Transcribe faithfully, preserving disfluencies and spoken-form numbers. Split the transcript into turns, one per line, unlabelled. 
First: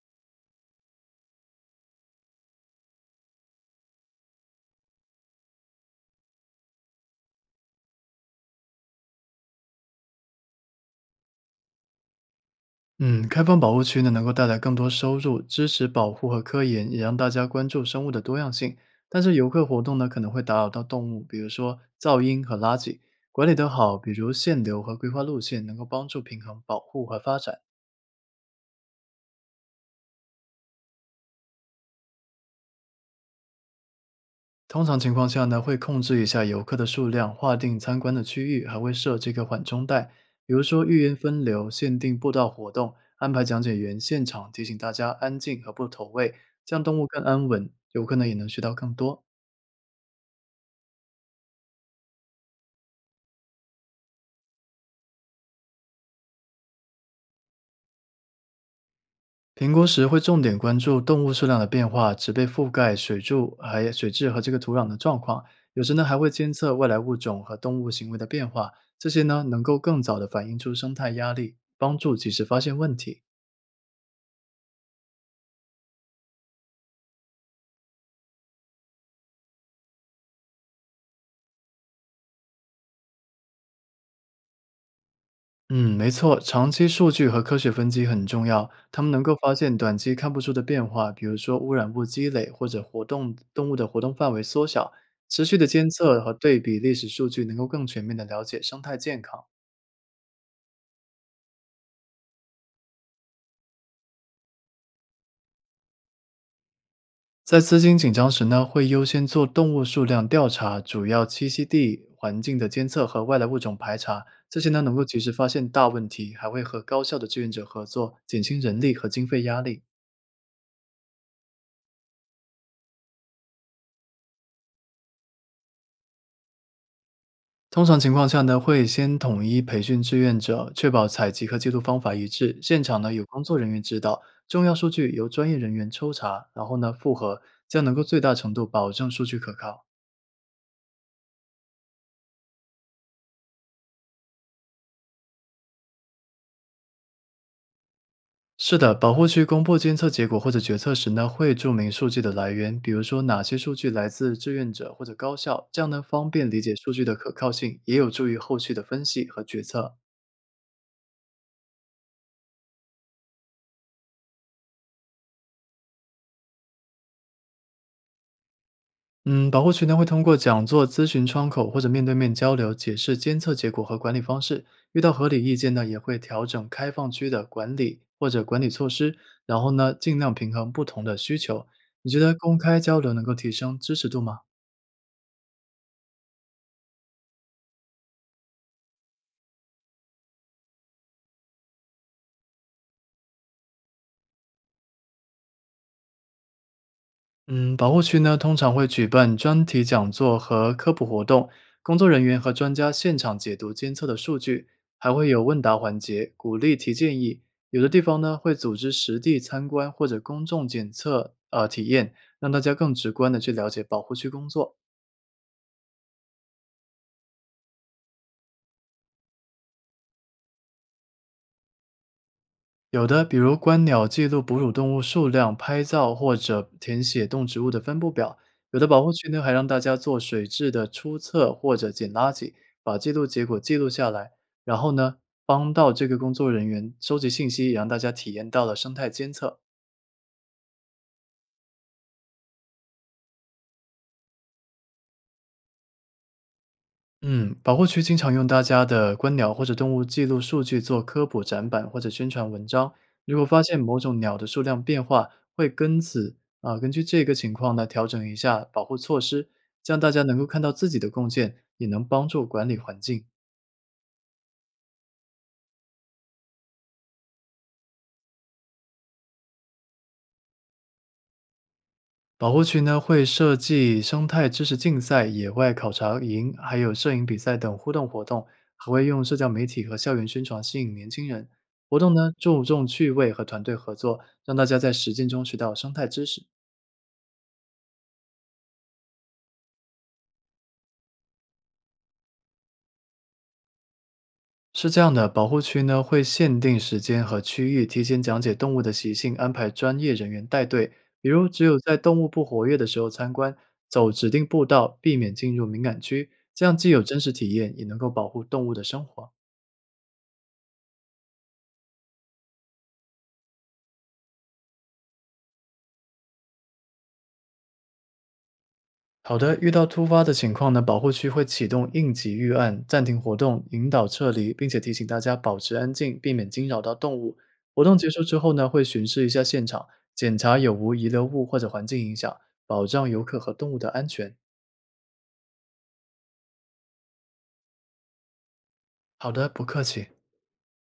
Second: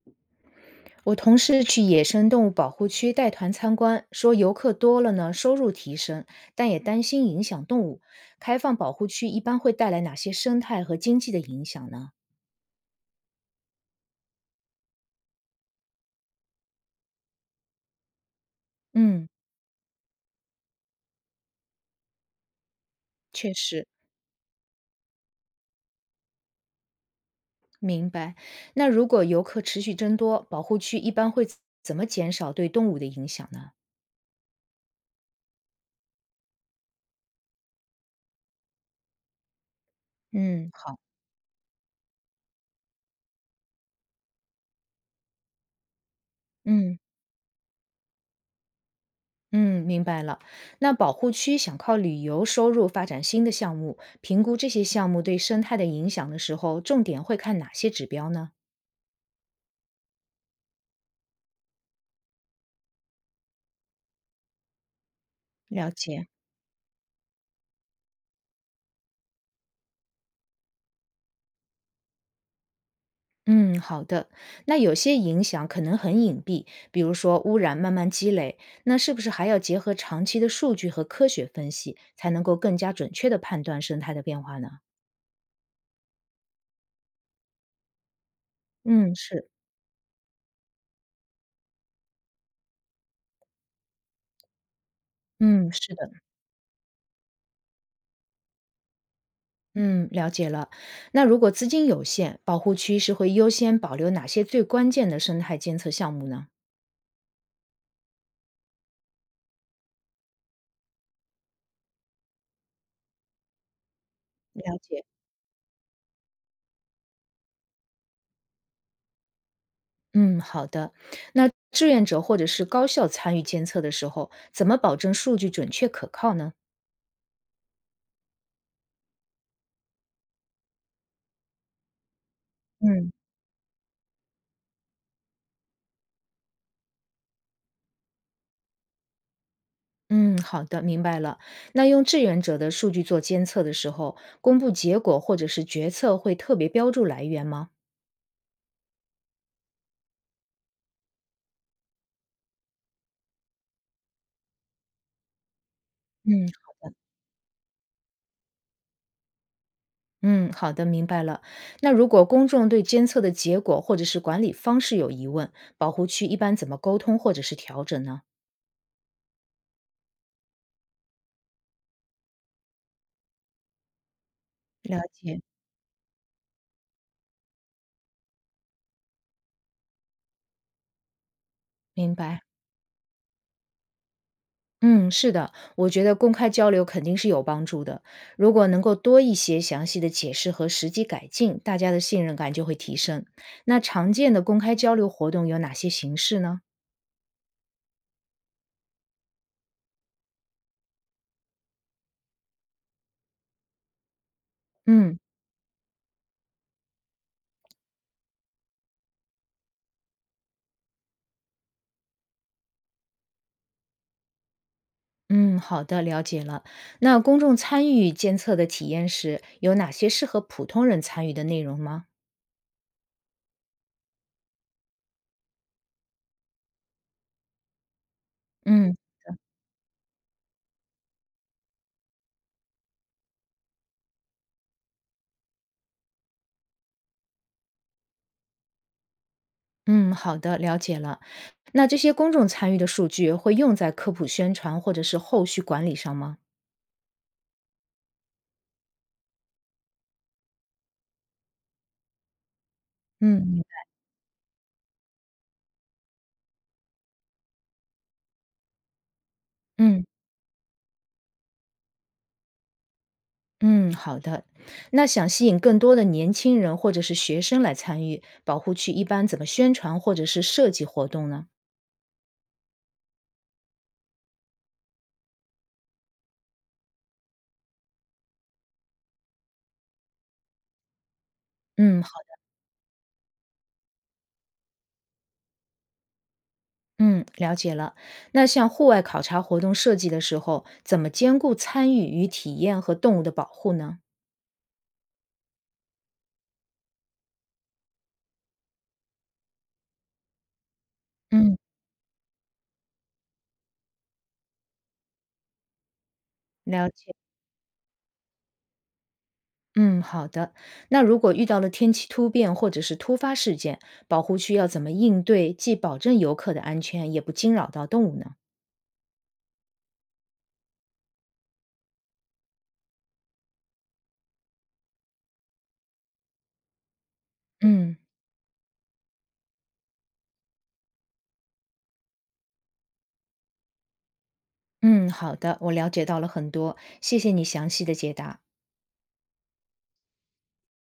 我同事去野生动物保护区带团参观，说游客多了呢，收入提升，但也担心影响动物。开放保护区一般会带来哪些生态和经济的影响呢？
嗯，开放保护区呢，能够带来更多收入，支持保护和科研，也让大家关注生物的多样性。但
嗯，
是游客活动呢，可能会打扰到动物，比如说噪音和垃圾。管
确
理得
实
好，比如限流和规划路线，能够帮助平衡保护和发展。
明白。那如果游客持续增多，保护区一般会怎么减少对动物的影响呢？
通常情况下呢，会控制一下游客的数量，划定参观的区域，还会设这个缓冲带，比如
嗯，
说预
好，
约分流、限定步道活动、安排讲解员现场提醒大家安静和不投喂，这样
嗯。
动物更安稳，游客呢也能学到更多。
嗯，明白了。那保护区想靠旅游收入发展新的项目，评估这些项目对生态的影响的时候，重点会看哪些指标呢？
评估时会重点关注动物数量的变化、植被覆盖、水柱还有水质和这个土壤的状况。有
了
时呢还
解，
会监测外来物种和动物行为的变化，这些呢能够更早的反映出生态压力，帮助及时发现问题。
嗯，好的。那有些影响可能很隐蔽，比如说污染慢慢积累，那是不是还要结合长期的数据和科学分析，才能够更加准确的判断生态的变化呢？
嗯，没错，长期数据和科学分析很重要，他们
嗯，
能够
是，
发现短期看不出的变化，比如说污染物积累或者活动动物的活动范围缩小。持续的
嗯，
监
是的，
测和对比历史数据，能够更全面的了解生态健康。
嗯，了解了。那如果资金有限，保护区是会优先保留哪些最关键的生态监测项目呢？
在资金紧张时呢，会优先做动物数量调查、主要栖息地环境的监测和外来物种排查，这些
了
呢能
解。
够及时发现大问题，还会和高校的志愿者合作，减轻人力和经费压力。
嗯，好的。那志愿者或者是高校参与监测的时候，怎么保证数据准确可靠呢？
通常情况下呢，会先统一培训志愿者，确保采集和记录方法一致。现场呢
嗯，
有工作人员指导，重要数据由专业人员抽查，然后呢复核，这样能够最大程度保证数据可靠。
嗯，好的，明白了。那用志愿者的数据做监测的时候，公布结果或者是决策会特别标注来源吗？
是的，保护区公布监测结果或者决策时呢，会注明数据的来源，比如说哪些数据来自志愿者或者高校，这样呢方
嗯，
便理解数据的可靠性，也有助于后续的分析和决策。
嗯，好的，明白了。那如果公众对监测的结果或者是管理方式有疑问，保护区一般怎么沟通或者是调整呢？
嗯，保护区呢会通过讲座、咨询窗口或者面对面交流，解释监测结果和管理方式。遇
了
到合
解。
理意见呢，也会调整开放区的管理或者管理措施，然后呢尽量平衡不同的需求。你
明
觉得
白。
公开交流能够提升支持度吗？
嗯，是的，我觉得公开交流肯定是有帮助的。如果能够多一些详细的解释和实际改进，大家的信任感就会提升。那常见的公开交流活动有哪些形式呢？
嗯，保护区呢通常会举办专题讲座和科普活动，工作人员和专家现场解读监测的数据，还
嗯
会有问答环节，鼓励提建议。有的地方呢会组织实地参观或者公众检测呃体验，让大家更直观的去了解保护区工作。
嗯，好的，了解了。那公众参与监测的体验时，有哪些适合普通人参与的内容吗？
有的，比如观鸟记录哺乳动物数量、拍照或者填写动植物的分布表。有的
嗯
保护区呢，还让大家做水质的初测或者捡垃圾，把记录结果记录下来，然后呢，帮到这个工作人员收集信息，也让大家体验到了生态监测。
嗯，好的，了解了。那这些公众参与的数据会用在科普宣传或者是后续管理上吗？
嗯，保护区经常用大家的观鸟或者动物记录数据做科普展板或者宣传文章。如果发
嗯
现某种鸟的数量变化，会根此啊，根据这个情况呢调整一下保护措施，这样
嗯
大家能够看到自己的贡献，也能帮助管理环境。
嗯，好的。那想吸引更多的年轻人或者是学生来参与保护区，一般怎么宣传或者是设计活动呢？
保护区呢会设计生态知识竞赛、野外考察营，还有摄影比赛等互动活动，还会用社交媒体和校园宣传吸引年轻人。活
嗯，
动呢注重趣味和团队合作，让大家在实践中学到生态知识。
嗯，了解了。那像户外考察活动设计的时候，怎么兼顾参与与体验和动物的保护呢？
是这样的，保护区呢会限定时间和区域，提前讲解动物的习性，安排专业人员带队。比如，
嗯，
只有在动物不活跃的时候参观，走指定步道，避免进入敏感区，这样既
了
有
解。
真实体验，也能够保护动物的生活。
嗯，好的。那如果遇到了天气突变或者是突发事件，保护区要怎么应对，既保证游客的安全，也不惊扰到动物呢？
好的，遇到突发的情况呢，保护区会启动应急预案，暂停活动，引导撤离，并且提醒大家保持安静，避免惊扰到动物。活
嗯
动结束之后呢，会巡视一下现场，检查有无遗留物或者环境影响，保障游客和动物的安全。
嗯，好的，我了解到了很多，谢谢你详细的解答。
好的，不客气。